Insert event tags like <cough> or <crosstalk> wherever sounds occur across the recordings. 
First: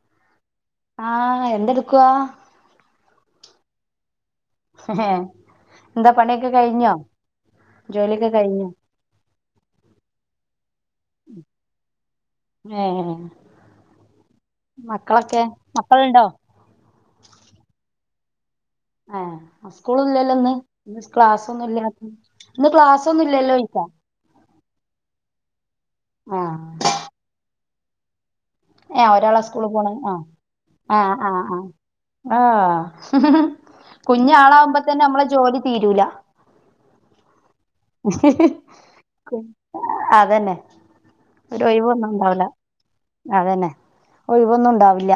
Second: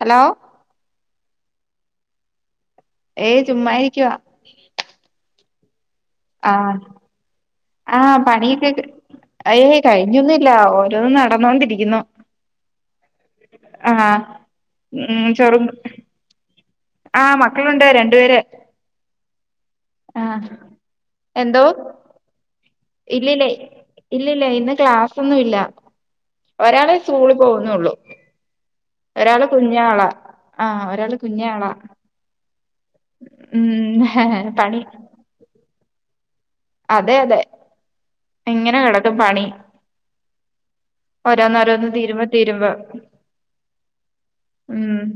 Hello ആഹ് എന്തെടുക്കവാ ഏയ് ചുമ് ഇരിക്കുവ എന്താ പണിയൊക്കെ ആഹ് കഴിഞ്ഞോ ആഹ് ജോലിയൊക്കെ കഴിഞ്ഞോ പണിയൊക്കെ ഏയ് കഴിഞ്ഞൊന്നുമില്ല ഓരോന്നും നടന്നോണ്ടിരിക്കുന്നു ഏഹ് ആഹ് ഉം മക്കളൊക്കെ ചെറുന്നു മക്കളുണ്ടോ ആഹ് മക്കളുണ്ട് രണ്ടുപേര് ആഹ് സ്കൂള് ആഹ് ഇല്ലല്ലോ ഇന്ന് ക്ലാസ് എന്തോ ഒന്നും ഇല്ല ഇന്ന് ക്ലാസ് ഒന്നും ഇല്ലല്ലോഴ്ക്ക ഇല്ല ഇല്ല ഇന്ന് ക്ലാസൊന്നും ഇല്ല ആഹ് ഒരാളെ സ്കൂളിൽ പോകുന്നുള്ളു ഏഹ് ഒരാളാ ഒരാള് സ്കൂള് കുഞ്ഞ് പോണെ ആളാ ആഹ് ആഹ് ഒരാള് കുഞ്ഞ് ആഹ് ആളാ ആഹ് ആഹ് കുഞ്ഞ് പണി ആളാവുമ്പോ തന്നെ നമ്മളെ ജോലി തീരൂല അതെ അതെ ഇങ്ങനെ കിടക്കും പണി അതന്നെ ഒരു ഓരോന്നോരോന്ന് ഒഴിവൊന്നും തീരുമ്പോ ഇണ്ടാവില്ല തീരുമ്പോ അതന്നെ ഒഴിവൊന്നും ഉണ്ടാവില്ല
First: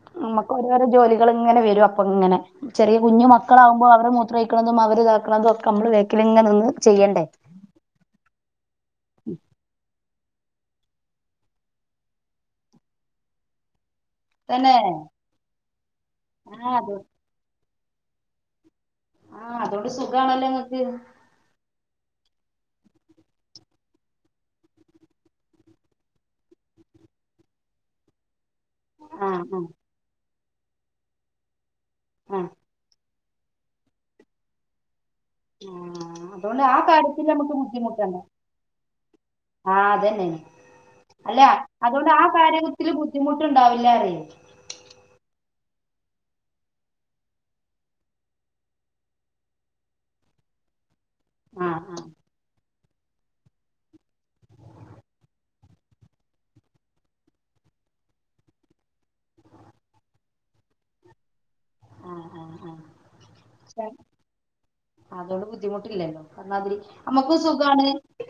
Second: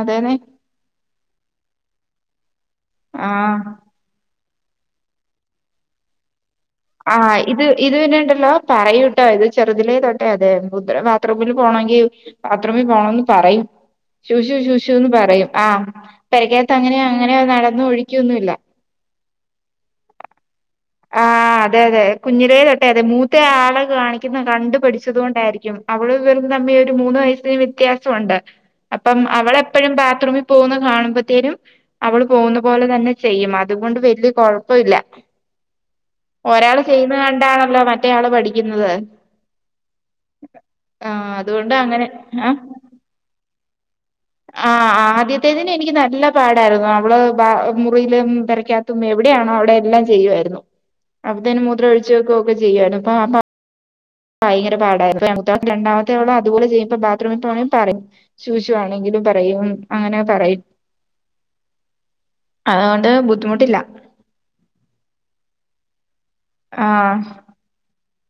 അതെന്നെ അന്നേരം ജോലികൾ ഇങ്ങനെ വെരും അപ്പ ഇങ്ങനെ ചെറിയ കുഞ്ഞ് ആഹ് മക്കളാകുമ്പോ അവര് മു ത്ര ഒഴിക്കുന്നതും അവരിതാക്ക്‌ണതും ഒക്ക നമ്മള് ബേക്കിലിങ്ങനെ നിന്ന് ചെയ്യണ്ടേ ആഹ് ഇത് ഇതിന്നിണ്ടല്ലോ പറയൂട്ടോ ഇത് ചെറുതിലെ തോ അതെ അതെ മുദ്ര ബാത്റൂമിൽ പോകണോങ്കിൽ ബാത്റൂമിൽ പോണംന്ന് പറയും ശുഷു തന്നെ ശുഷുന്ന് പറയും ആഹ് ആ പെരക്കേത്ത് അത് അങ്ങനെയോ അങ്ങനെയ നടന്നു ഒഴിക്കുവൊന്നുംല്ല ആഹ് അതോണ്ട് സുഖാണല്ലോ ങ്ങക്ക് ആഹ് അതെ അതെ കുഞ്ഞിരേ തൊട്ടെ അതെ മൂത്ത ആളെ കാണിക്കുന്ന കണ്ടുപഠിച്ചത് കൊണ്ടായിരിക്കും അവളുംവിള് ഇവെരും തമ്മി ഒരു മൂന്ന് വയസ്സിന് വ്യത്യാസുണ്ട് അപ്പം ആ ആ അവളെപ്പഴും ബാത്റൂമിൽ പോകുന്ന കാണുമ്പത്തേനും അവള് ആ പോകുന്ന പോലെ തന്നെ ചെയ്യും അതുകൊണ്ട് വല്യ കൊഴപ്പ ഇല്ല ആഹ് അതോണ്ട് ആ ഒരാള് ചെയ്യുന്ന കാര്യത്തിൽ നമുക്ക് കണ്ടാണല്ലോ ബുദ്ധിമുട്ടണ്ട മറ്റേയാള് പഠിക്കുന്നത് ആഹ് അതന്നെ ആ അല്ല അതുകൊണ്ട് അങ്ങനെ അതോണ്ട് ആ കാര്യത്തില് ബുദ്ധിമുട്ടുണ്ടാവില്ല പറിയേ ആഹ് ആദ്യത്തേതിന് എനിക്ക് നല്ല പാടായിരുന്നു അവള് ബാ മുറിയിലും പെരക്കാ ത്തും എവിടെയാണോ അവിടെ എല്ലാം ചെയ്യുവായിരുന്നു <inaudible> അപ്പത്തന് ആ മുത്ര ആ ഒഴിച്ചു വെക്കുവ ഒക്കെ ചെയ്യായിരുന്നു ഇപ്പ അപ്പ ഭയങ്കര പാടായിരുന്നു <unintelligible> രണ്ടാമത്തേ ഓളും അതുപലെ ചെയ്യുമ്പ ബാത്റൂമിൽ പോണേ പറയും സൂ സൂ വാണെങ്കിലും പറയും അങ്ങനെ പറയും <inaudible> ആ ആ ആ അതോണ്ട് ബുദ്ധിമുട്ടില്ല അതോണ്ട് ബുദ്ധിമുട്ടില്ലല്ലോ പർഞ്ഞാതിരി ആ നമ്മുക്ക് സുഖാണ്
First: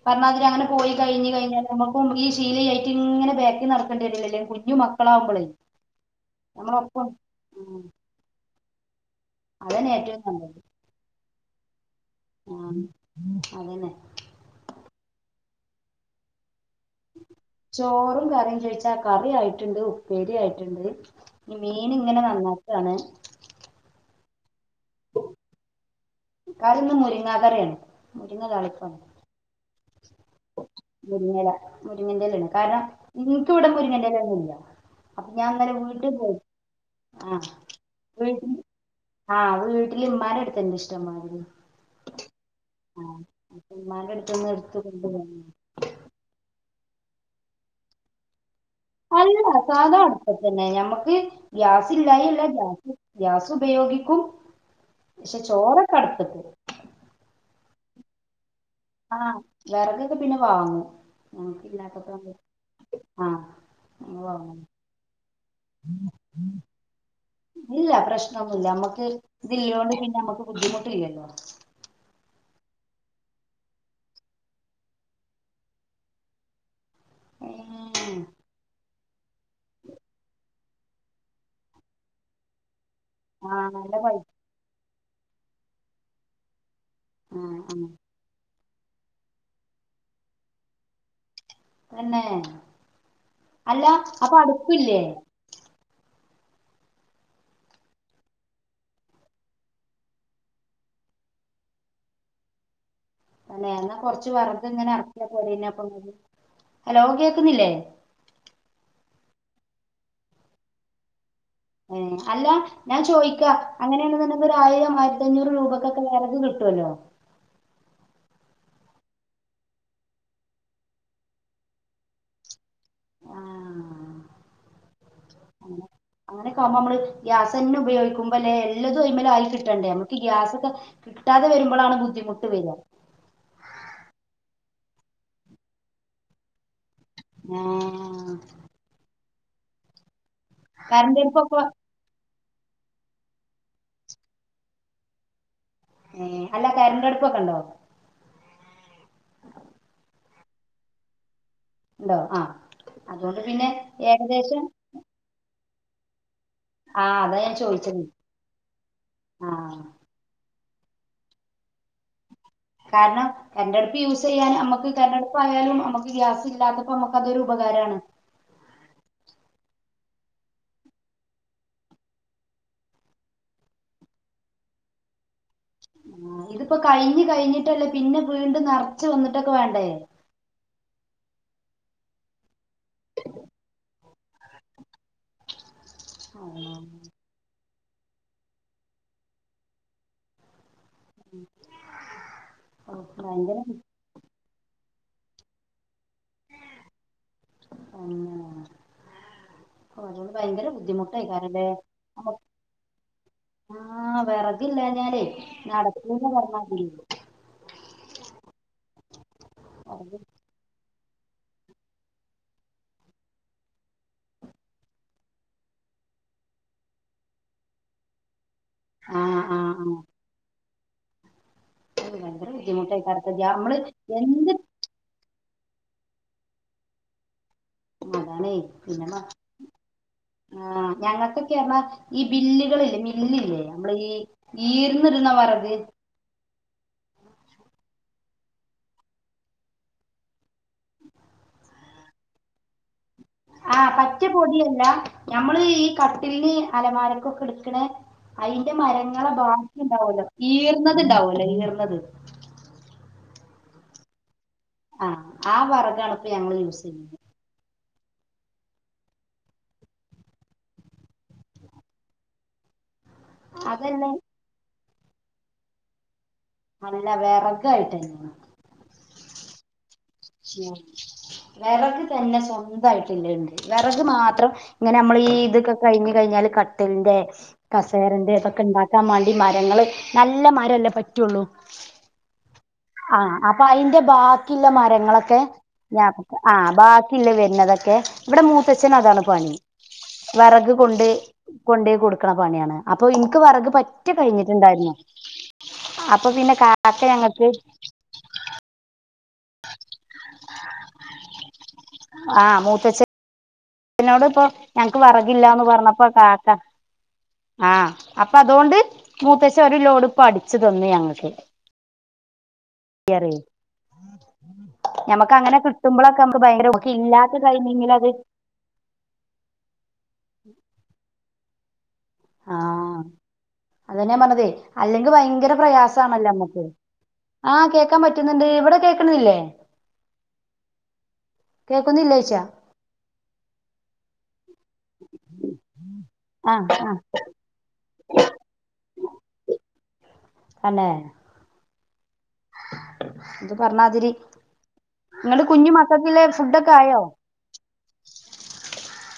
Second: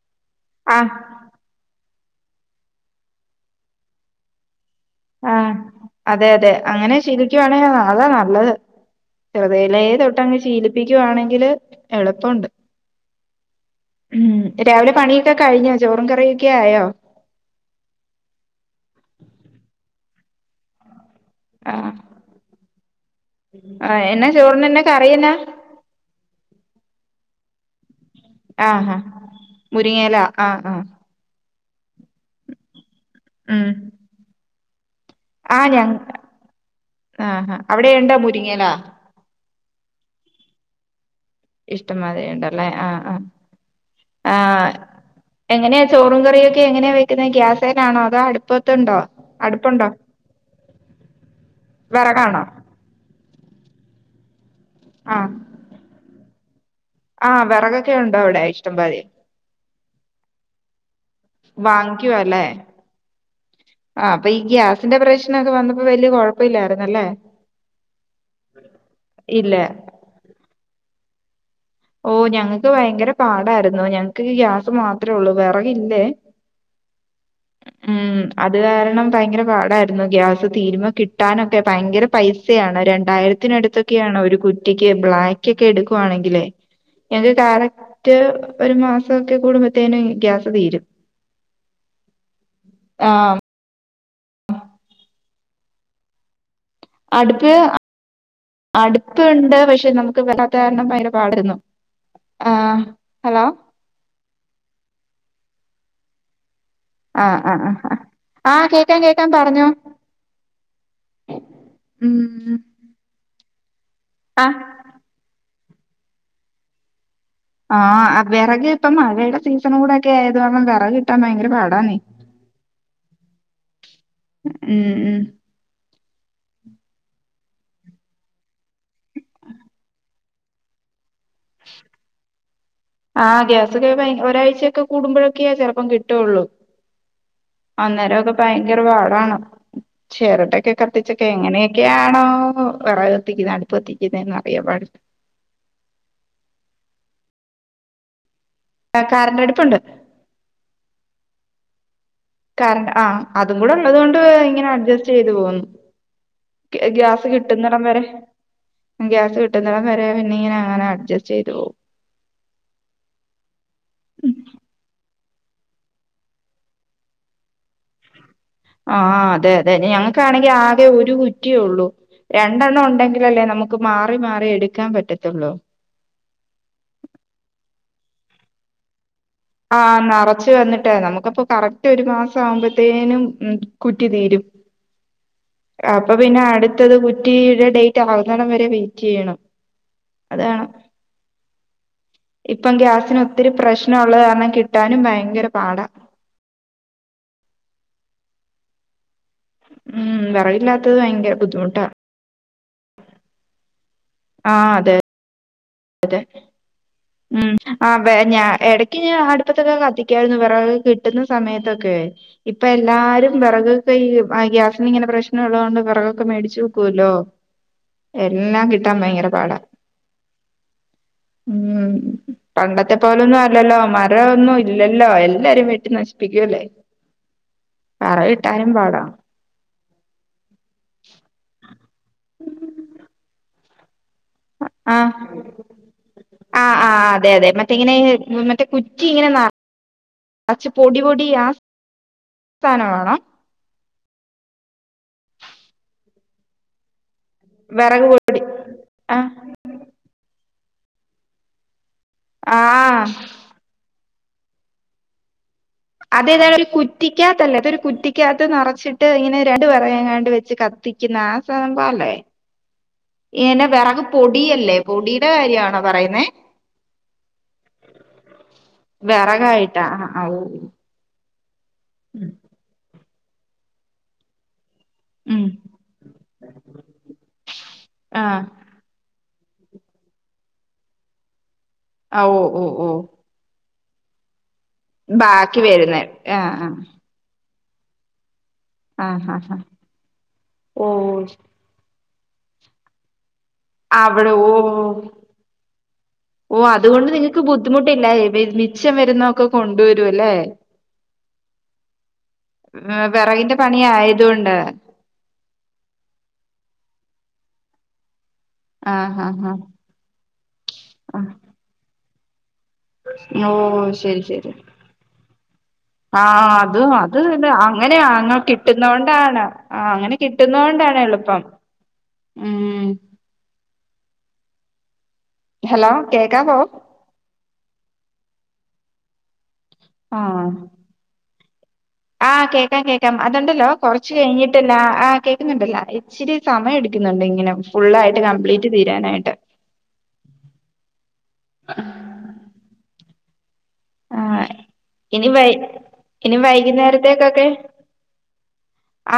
പർന്നാതിരി അങ്ങനെ ആ പോയി കഴിഞ്ഞ് കഴിഞ്ഞാ <unintelligible> ഇപ്പം ഈ ശിലയില്ലേറ്റ് ഇങ്ങനെ ബാക്കി നടക്കേണ്ടിവരല്ലെ കുഞ്ഞു മ ആഹ് അതെ അതെ അങ്ങനെ ശീലി ക്കുവാണെങ്കില് ഉം അതാ നല്ലത് ചെറുതിലെ അതന്നെ ഏറ്റവും തൊട്ട് അങ് നല്ലത് ശീലി പ്പിക്കുവാണെങ്കില് എളുപ്പണ്ട് ആഹ് അതന്നെ ഉം രാവിലെ പണിയൊക്കെ കഴിഞ്ഞോ ചോറും കറിയൊക്കെ ആയോ? ചോറും കറിയും ചോദിച്ചാ കറി ആയിട്ടുണ്ട് ഉപ്പേരി ആയിട്ടുണ്ട് മീൻ ആഹ് ഇങ്ങനെ നന്നാക്കാണ് ആഹ് എന്നാ ചോറിന് എന്നെക്കറിയെന്നാ കറിയിന്നു മുരിങ്ങാക്കറിയാണ് ആഹ് ആഹ് മുരിങ്ങിയല ആഹ് ആഹ് മുരിങ്ങയെല മുരിങ്ങന്റെല കാരണം ഇൻക്ക് ഇവടെ ഉം മുരിങ്ങന്റെല ഒന്നും ഇല്ല അപ്പൊ ഞാൻ ആഹ് ഇന്നലെ ഞ വീട്ടിൽ പോയി ആഹ് അവിടെ ഉണ്ടോ വീട്ടിൽ മുരിങ്ങയെലാ ആഹ് വീട്ടില് ഇമ്മാന്റെടുത്തുണ്ട് ഇഷ്ടംമാതിരി ഇഷ്ടംമാതിരിയുണ്ടല്ലേ ആഹ് ആഹ് ആഹ് ഉം എങ്ങനാ ചോറും കറിയൊക്കെ എങ്ങനെയ വെക്കുന്നത് ഗ്യാസേലാണോ അതോ അ പ്പത്തെണ്ടോ അല്ല സാധാ അടുപ്പത്തന്നെ നമ്മക്ക് ഗ്യാസ് ഇല്ലായി വെറകാണോ അല്ല ഗ്യാസ് ഗ്യാസ് ഉപയോഗിക്കും ആഹ് പക്ഷെ ചോറ നടത്ത്ക്ക്‌ ആഹ് വിറകൊക്കെ ഉണ്ടോ അവിടെ ഇഷ്ടംമാതിരി ആഹ് വെറകൊക്കെ പിന്നെ വാങ്ങും ആഹ് ഇല്ലാത്തപ്പോ വാങ്ങിക്കുവാ അല്ലേ <unintelligible> ആഹ് ആഹ് ഞങ്ങള് അപ്പഈ വാങ്ങും ഗ്യാസിന്റെ പ്രശ്‌നൊക്കെ വന്നപ്പോ വെല്യേ കൊയപ്പല്യർന്നല്ലേ ഇല്ല പ്രശ്നൊന്നുല്ല അമ്മക്ക് ഇല്ല ഇതില്ലോണ്ട് പിന്നെ അമ്മക്ക് ബുദ്ധിമുട്ടില്ലല്ലോ ഓ ഞങ്ങൾക്ക് ഭയങ്കര പാടായിരുന്നു ഞങ്ങക്ക് ഗ്യാസ് മാത്രേ ഉള്ളൂ വെറകില്ലേ ഏഹ് ഉം അത് കാരണം ഭയങ്കര പാടായിരുന്നു ഗ്യാസ് തീരുമ്പകിട്ടാനൊക്കെ ഭയങ്കര പൈസയാണ് ആഹ് നല്ല പൈ രണ്ടായിരത്തിനടുത്തൊക്കെയാണ് ഒരു കു റ്റിക്ക് ബ്ലാക്ക് ഒക്കെ എടുക്കുവാണെങ്കില് ഞങ്ങക്ക് ആഹ് ആഹ് കറക്റ്റ് ഒരു മാസൊക്കെ കൂടുമ്പത്തേനും ഗ്യാസ് തീരും തന്നെ ആ അല്ല അപ്പൊ അടുപ്പില്ലേ അട്പ്പ് അടുപ്പുണ്ട് പക്ഷെ നമുക്ക് വല്ലാത്ത കാരണം ഭയങ്കര പാടാരുന്നു ആഹ് ഹലോ തന്നെ എന്നാ കൊറച്ച് വെറെക് ഇങ്ങനെ എറക്കിയ പോരേയ്നോ അപ്പൊ ങ്ങക്ക് ഹലോ കേക്ക്‌ന്നില്ലേ ആഹ് കേക്കാം കേക്കാം പറഞ്ഞോ ഏഹ് അല്ല ഉം ഞാൻ ചോയിക്കാ ആ അങ്ങനേണ്ന്ന്ണ്ടെങ്ങി ഒരായിരം <unintelligible> പത്തഞ്ഞൂറ് രൂപക്കൊക്കെ വെറക് കിട്ടൊല്ലോ ആഹ് വെറക് ഇപ്പം മഴയുടെ സീസണും കൂടെ ഒക്കെ ആയത് കാരണം വെറക് കിട്ടാൻ ഭയങ്കര പാടാന്നേ <inaudible> ഉം ഉം അങ്ങനാ അങ്ങനെക്കാവുംമ്പമ്മള് ഗ്യാസെന്നെ ഉപയോഗിക്കുമ്പൊല്ലേ എല്ലതും അയ്മ്മെലായി കിട്ടണ്ടേ നമുക്ക് ഗ്യാസൊക്കെ കിട്ടാതെ വെര്മ്പളാണ് ബുദ്ധിമുട്ട് വെരാ ആഹ് ഗ്യാസൊക്കെ കയിഞ്ഞ് ഒരാഴ്ചയൊക്കെ കൂടുമ്പോഴൊക്കെയാ ചെലപ്പം കിട്ടൊള്ളൂ ആഹ് അന്നേരവൊക്കെ ഭയങ്കര പാടാണ് ചെരട്ടെക്കെ കറണ്ട് കത്തിച്ചക്കെ അടുപ്പൊക്കെ എങ്ങനെയൊക്കെയാണോ വിറകത്തിക്കുന്നത് അടുപ്പ് കത്തിക്കുന്നെന്നറിയാവോ അട് ഏഹ് അല്ല കര്ന്റട്പ്പൊക്കെണ്ടോ ആഹ് കറന്റട്പ്പുണ്ട് ഇണ്ടോ ആഹ് കർ ആഹ് അതുകൊണ്ട് അതും പിന്നെ കൂടെ ഉള്ളതോണ്ട് ഏകദേശം ഇങ്ങനെ അഡ്ജസ്റ്റെയ്‌ത്‌ പോവുന്നു ഗ്യാ ആഹ് ഗ്യാസ് അതാ ഞാൻ കിട്ടുന്നടം ചോദിച്ചത് വരെ ഉം ഗ്യാസ് ആഹ് കിട്ടുന്നടം വരെ പിന്നിങ്ങനെ അങ്ങനെ അഡ്ജസ്റ്റെയ്‌ത്‌ പോവും കാരണം കര്ന്റട്പ്പ് യൂസ്യ്യാൻ അമ്മക്ക് കര്ന്റട്പ്പായലും നമ്മക്ക് ഗ്യാസ് ഇല്ലാത്തപ്പോ മ്മക്ക് അതൊരു ഉപകാരാണ് ആഹ് അതെ അതെ ഞങ്ങക്കാണെങ്കി ആകെ ഒരു കുറ്റിയേ ഉള്ളൂ രണ്ടെണ്ണം ഉണ്ടെങ്കിലല്ലേ നമ്മക്ക് മാറി മാറി എടുക്കാൻ പറ്റത്തൊള്ളൂ ആഹ് ഇതിപ്പോ കഴിഞ്ഞ് കഴിഞ്ഞിട്ടല്ലേ പിന്നെ വീണ്ടും നെറ ച്ച് വന്നിട്ടൊക്കെ വ ആഹ് നെറച്ച് വന്ന്ട്ട് വേണം നമുക്കപ്പൊ കറക്റ്റ് ഒരു മാസം ആവുമ്പത്തേനും ഉം കുറ്റി തീരും അപ്പൊ പിന്നെ ആ, അട്ത്തൊരു കുറ്റിടെ ഡേ റ്റ് ആവുന്നടം വരേ വെയിറ്റ്യ്യണം അതാണ് ഇപ്പം ഓ, ഗ്യാസിന് ഒത്തിരി ഭയങ്കര പ്രശ്നം ഉള്ള കാരണം കിട്ടാനും ഭയങ്കര പാടാ തന്നേ ഉം അതോണ്ട് ഭയങ്കര വെറകില്ലാത്തത് ഭയങ്കര ബുദ്ധിമുട്ടെയ്ക്കാരം ല്ലേ ബുദ്ധിമുട്ടാ നമക് ആഹ് വെറകില്ലാഞ്ഞാലേയ് പറ്റെ ഉം ആഹ് വെ ഞാ എടക്ക് ഞ അടുപ്പത്തൊക്കെ കത്തിക്കായിരുന്നു വെ വെറക് കിട്ടുന്ന സമയത്തൊക്കെയ് ഇപ്പൊ എല്ലാരും വെറകൊക്കെ ഈ ആ ഗ്യാസിന് ഇങ്ങനെ പ്രശ്നം ഉള്ളോണ്ട് വിറകൊക്കെ മേടിച്ചു വെക്കുവല്ലോ എല്ലാം കിട്ടാൻ ഭയങ്കര ആഹ് ആഹ് പാടാ ആഹ് ഉം അത് ഭയങ്കര പണ്ടത്തെ ബുദ്ധിമുട്ടായിക്കാരത്തെ പോലൊന്നും അല്ലല്ലോ നമ്മള് എന്ത് മരമൊന്നും ഇല്ല ല്ലല്ലോ എല്ലാരും വെട്ടി നശിപ്പിക്കൂല്ലേ വെറെകിട്ടാനും പാടാ ആഹ ഞങ്ങൾക്കൊക്കെറഞ്ഞാ ഈ ബില്ലുകളില്ലേ മില്ലില്ലേ നമ്മടെ ഈ അ ആഹ് ഈർന്നിടുന്ന വെറക് ആഹ് ആഹ് അതെ അതെ മറ്റെ ഇങ്ങനെ ഈ മറ്റേ കുറ്റി ഇങ്ങനെ ന അച്ച് പൊടിപൊടി ആ സ്ഥാനമാണോ ആഹ് മറ്റ് പൊടിയല്ല ഞമ്മള് ഈ കട്ടിലിന് അലമാര ക്കൊക്കെ എടുക്കണേ വിറക് പൊടി അയിന്റെ ആഹ് മരങ്ങളെ ബാക്കി ഉണ്ടാവല്ലോ ഈർന്നത്ണ്ടാവുമല്ലോ ഈർന്നത് ആഹ് ആഹ് ആ പറ അതുതേപോലെ കുറ്റിക്കാ തല്ലേ അതൊരു കുറ്റിക്കാത്ത് നിറച്ചിട്ട് ഇങ്ങനെ രണ്ട് വേറെകങ്ങാണ്ട് വെച്ച് കത്തിക്കുന്ന ആ സംഭവല്ലേ എനെ വെറക് അതന്നെ പൊടിയല്ലേ പൊടിയുടെ കാര്യാണോ പറയുന്നേ അല്ല വെറെകായിട്ട് തന്നെയാണ് വിറകായിട്ടാ ആഹ് ഓ ഉം വിറക് തന്നെ സ്വന്തായിട്ടില്ലെണ്ട് വിറക് മാത്രം ഇങ്ങനെ അമ്മളീ ഉം ഇതൊക്കെ കഴിഞ്ഞ് കഴിഞ്ഞാൽ കട്ടിൽന്റെ കസേരന്റെ ആഹ് ഇതൊക്കെ ഇണ്ടാ ക്കാൻ മാണ്ടി മരങ്ങള് നല്ല മരല്ലേ പറ്റുള്ളൂ ആഹ് ഓഹ് ഓഹ് ഓഹ് ആഹ് അപ്പ അയിന്റെ ബാക്കിള്ള മരങ്ങളൊക്കെ ബാക്കി വരുന്ന ഞാ ആഹ് ബാ ഇല്ല വരുന്നതൊക്കെ ഇവിടെ മൂത്തച്ഛന് അതാണ് ആഹ് ആഹ് പണി ആഹ് വിറക് ഓ കൊണ്ട് കൊണ്ടോയി കൊടുക്കണാ പണിയാണ് അപ്പൊ ഇൻക്ക് വിറക് പറ്റ അവിടെ ഓ കഴിഞ്ഞിട്ടുണ്ടായിരുന്നു അപ്പൊ പിന്നെ കാക്ക ഞങ്ങൾക്ക് ബുദ്ധിമുട്ടില്ലായെ <unintelligible> മിച്ചം വരുന്ന ഒക്ക കൊണ്ടുവരു അല്ലെ. വെറകിൻ്റെ ന്നോട്ട് ഇപ്പൊ ഞങ്ങക്ക് വെറകില്ലാന്ന് പർഞ്ഞപ്പോ കാക്ക ആഹ് അപ്പൊ അതോണ്ട് ആഹ് ആഹ് മൂത്തച്ഛൻ ഒരു ലോഡ് ഇപ്പോ അടിച്ച് തന്നു ഞങ്ങക്ക് ഓഹ് ശരി ശരി ഞമ്മക്ക് അങ്ങനെ കിട്ടുമ്പോഴൊക്കെ നമുക്ക് ആഹ് ഭയങ്കര അത് അത് അത് ഇല്ലാത്ത എന്താ ടൈമിങ്ങിൽ അങ്ങനെയാ അത് അങ്ങോട്ടി കിട്ടുന്ന കൊണ്ടാണ് ആഹ് അങ്ങനെ കിട്ടുന്ന കൊണ്ടാണ് എളുപ്പം ഉം അതന്നെയാ പറഞ്ഞതേ അല്ലെങ്കിൽ ഭയങ്കര ഹലോ പ്രയാസാണല്ലോ കേക്കാവോ നമ്മക്ക് ആഹ് കേക്കാൻ പറ്റുന്നുണ്ട് ഇവിടെ കേൾക്കണില്ലേ ആഹ് കേൾക്കുന്നില്ലേ യ്ച്ച ഇപ്പേം കേൾക്കാം അത്ണ്ടല്ലോ കുറച്ച് കഴിഞ്ഞിട്ടല്ല ആഹ് കേൾക്കുന്നുണ്ടല്ലോ ഇച്ചിരി ആഹ് സമയം ആഹ് എട്ക്ക്ന്ന്ണ്ട് ഇങ്ങനെ ഫുള്ളായിട്ട് കംപ്ലീറ്റ് തീരാനായിട്ട് അന്നെ ആഹ് ഇത് പർണാതിരി ഇനി വൈ ഇനി ഫുഡൊക്കെ ആയോ വൈകുന്നേരത്തേക്കൊക്കെ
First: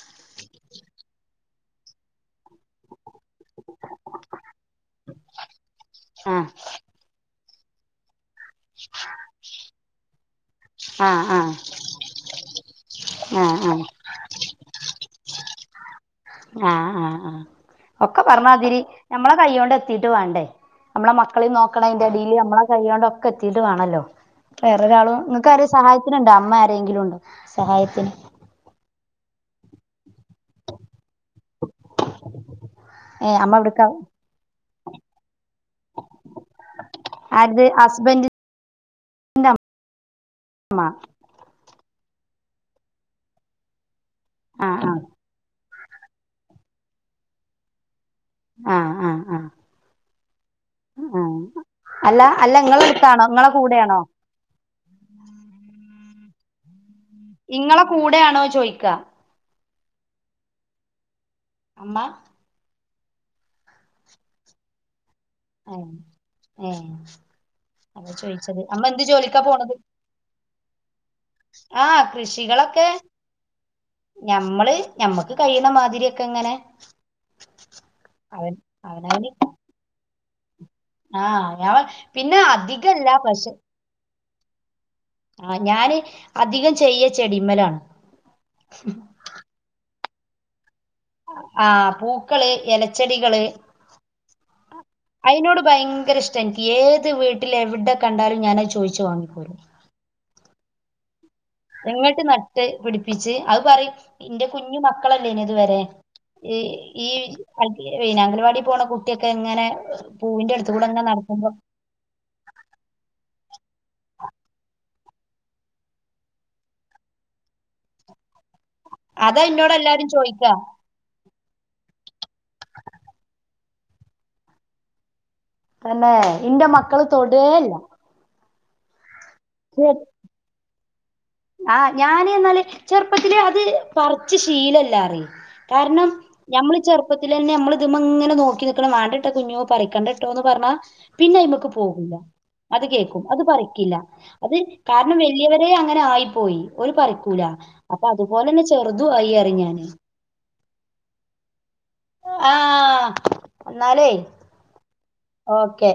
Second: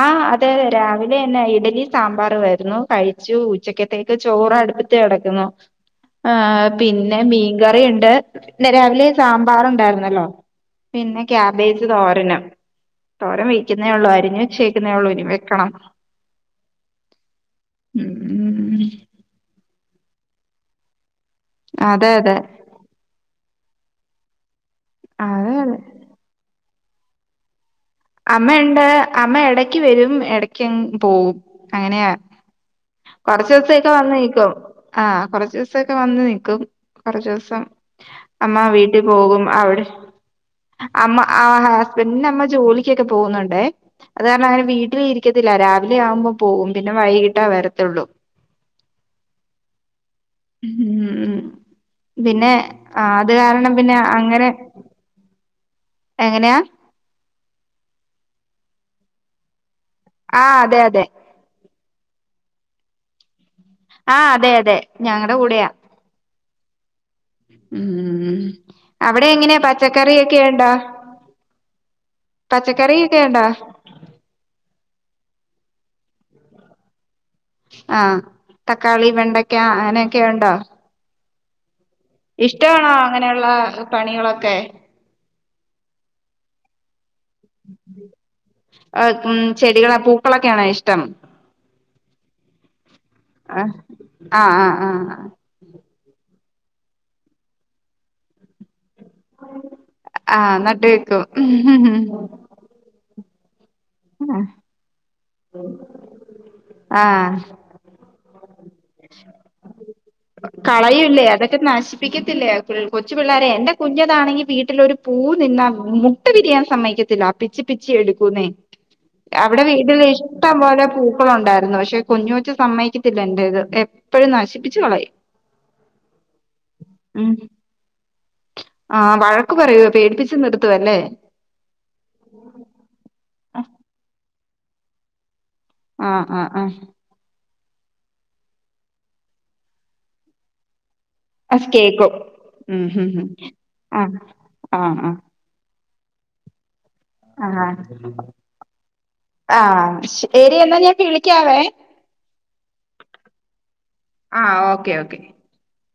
ആഹ് അതെ രാവിലെന്നെ ഇഡലി സാമ്പാറുവായിരുന്നു കഴി ച്ചു ഉച്ചക്കത്തേക്ക് ചോറ് അടുപ്പത്ത് കെടക്കുന്നു ആഹ് പിന്നെ മീൻകറിയിണ്ട് ന്നെ രാവിലെ സാമ്പാറുണ്ടായിരുന്നല്ലോ പിന്നെ ആഹ് ആഹ് ക്യാബേജ് തോരനും തോരം ആഹ് ആഹ് വക്കുന്നേ ഒള്ളു അരിഞ്ഞ് വെച്ചേക്കു ന്നെള്ളു ഇനി വെക്കണം ആഹ് ആഹ് ആഹ് ഒക്കെ പറ്ഞ്ഞാതിരി ഉം ഞമ്മളെ കയ്യോണ്ട് എത്തീട്ട് വാണ്ടെ അമ്മളെ മക്കളിം നോക്കണം അതെ അയിന്റെടീല് അതെ നമ്മളെ കയ്യോണ്ട് ഒക്കെ എത്തീട്ട് വാണല്ലോ വേറെരാളും ഇങ്ങക്ക് അതെ ആരും അതെ സഹായത്തിനുണ്ടോ അമ്മ ആരെങ്കിലും ഉണ്ടോ സഹായത്തിന് അമ്മയുണ്ട് അമ്മ എടക്ക് വരും ഇടക്കങ്ങ് പോവും. അങ്ങനെയാ ഏഹ് അമ്മ എവിടുക്കാ കൊർച്ചൂസോക്കെ വന്ന് നിക്കും ആഹ കൊർച്ചൂസൊക്കെ വന്ന് നിക്കും കൊർച്ചൂസം ആര്ത് ഹസ്ബൻഡ് അമ്മ വീട്ടി പോകും അവിടെ അമ്മ ആ ഹസ്ബൻഡ്ന്റമ്മ ജോലി ക്ക്യക്കെ പോവുന്നുണ്ട് അത് കാരണം അങ്ങനെ ആഹ് വീട്ടില് ഇരിക്കത്തില്ല രാവിലെ ആവുമ്പോ പോവും പിന്നെ വൈകിട്ടാ വരത്തൊള്ളൂ ആഹ് ആഹ് ആഹ് ഉം ഉം ആഹ് അല്ല പിന്നെ അല്ല ഇങ്ങളെ അടുത്താണോ അത് ഇങ്ങളെ കാരണം പിന്നെ കൂടെയാണോ അങ്ങനെ എങ്ങനെയാ ഇങ്ങളെ കൂടേണോ ചോയിക്കാ ആഹ് അതെ അതെ അമ്മ ആഹ് അതെ അതെ ഞങ്ങടെ കൂടെയാ ആഹ് ഏ അതാ ചോയിച്ചത് അമ്മ എന്ത് ജോലിക്കാ പോണത് ക്കറിയൊക്കെ ഉണ്ടാ ആഹ് കൃഷികളൊക്കെ പച്ചക്കറിയൊക്കെ ഉണ്ടാ ഞമ്മള് ഞമ്മക്ക് കഴിയ്ണ മാതിരിയൊക്കെ ഇങ്ങനെ ആഹ് അവൻ തക്കാളി വെണ്ടയ്ക്ക അങ്ങനെയൊക്കെ ഉണ്ടോ ആഹ് ഞാ ഇഷ്ടാണോ അങ്ങനെയുള്ള പണികളൊക്കെ ആഹ് ഞാന് അധികം ചെയ്യ ചെടിമ്മലാണ് ഉം ചെടികളെ പൂക്കളക്കെയാണെ ഇ്ഷ് ആഹ് പൂക്കള് എലച്ചെടികള് ആഹ് ആഹ് ആഹ് ആഹ് അയിനോട് ഭയങ്കര ഇഷ് ട്ട ഇൻക്ക് ഏത് വീട്ടില് എവിടെ കണ്ടാലും ഞാനത് ചോയ്ച്ച് വാങ്ങിപ്പോരും ആഹ് നട്ട് വെക്കും എങ്ങട്ട് നട്ട് പിടിപ്പിച്ച് അഅ് പറിം ഇന്റെ കുഞ്ഞു മക്കളല്ലേനിയൊ ഇത് വരെ ഈ ഈ ആഹ് വൈനാ അംഗല വാടി പോണ കുട്ടിയൊക്കെ ഇങ്ങനെ പൂവിന്റെ അടുത്ത് കൂടെ ഇങ്ങനെ കളയുല്ലേ നടക്കുമ്പോ അതൊക്കെ നശി പ്പിക്കത്തില്ലേ കൊച്ചു പിള്ളേരെ എന്റെ കുഞ്ഞതാണെങ്കി വീട്ടിലൊരു പൂ നിന്നാ മു ട്ട് വിരിയാൻ സമ്മയ്ക്കത്തില്ല പിച്ചിപിച്ചി എടുക്കൂന്നേ അതാ അവിടെ എന്നോട് വീട്ടില് എല്ലാരും ചോദിക്കാ ഇഷ്ടംപോലെ പൂ ക്കളുണ്ടായിരുന്നു പഷെ കുഞ്ഞ് കൊച്ച് സമ്മയ്ക്കത്തില്ല എന്റെത് എപ്പഴും നശിപ്പിച്ച് കളയും തന്നെ ഇന്റെ മക്കള് ഉം തൊടേല്ല. ആഹ് വഴക്ക് പറയുവ പേടിപ്പിച്ച് നിർത്തുവല്ലേ. ആഹ് ഞാന് എന്നാല് ചെറുപ്പത്തിലെ അത് പറച്ച് ശീലല്ലാ അറി. കാര്ണം ആഹ് ആഹ് ആഹ് ഞമ്മള് ചെർ പ്പത്തിലെന്നെ നമ്മള്ത് മ്മങ്ങനെ നോക്കി നിക്കണം വേണ്ടട്ട കുഞ്ഞോ പറിക്കേണ്ടട്ടോന്ന് പർഞ്ഞാ. പിന്നെ അത് ഐമക്ക് പോകൂല കേക്കും അത് ഉം ഹും കേക്കും ഹും അത് പറിക്കില്ല ആഹ് അത് ആഹ് കാര്ണം വൽ. ല്ല്യവരെ അങ്ങനെ ആയി പോയി ഓൽ പറിക്കൂല ആഹ് ആഹ് അപ്പൊ അതുപോലെന്നെ ചെറുതും ആയിയറിം ഞാന്. എടി എന്നാ ഞാൻ വിളിക്കാവേ. ആഹ് എന്നാലേ. ആഹ് ഓക്കേ ഓക്കേ. ഓക്കേ.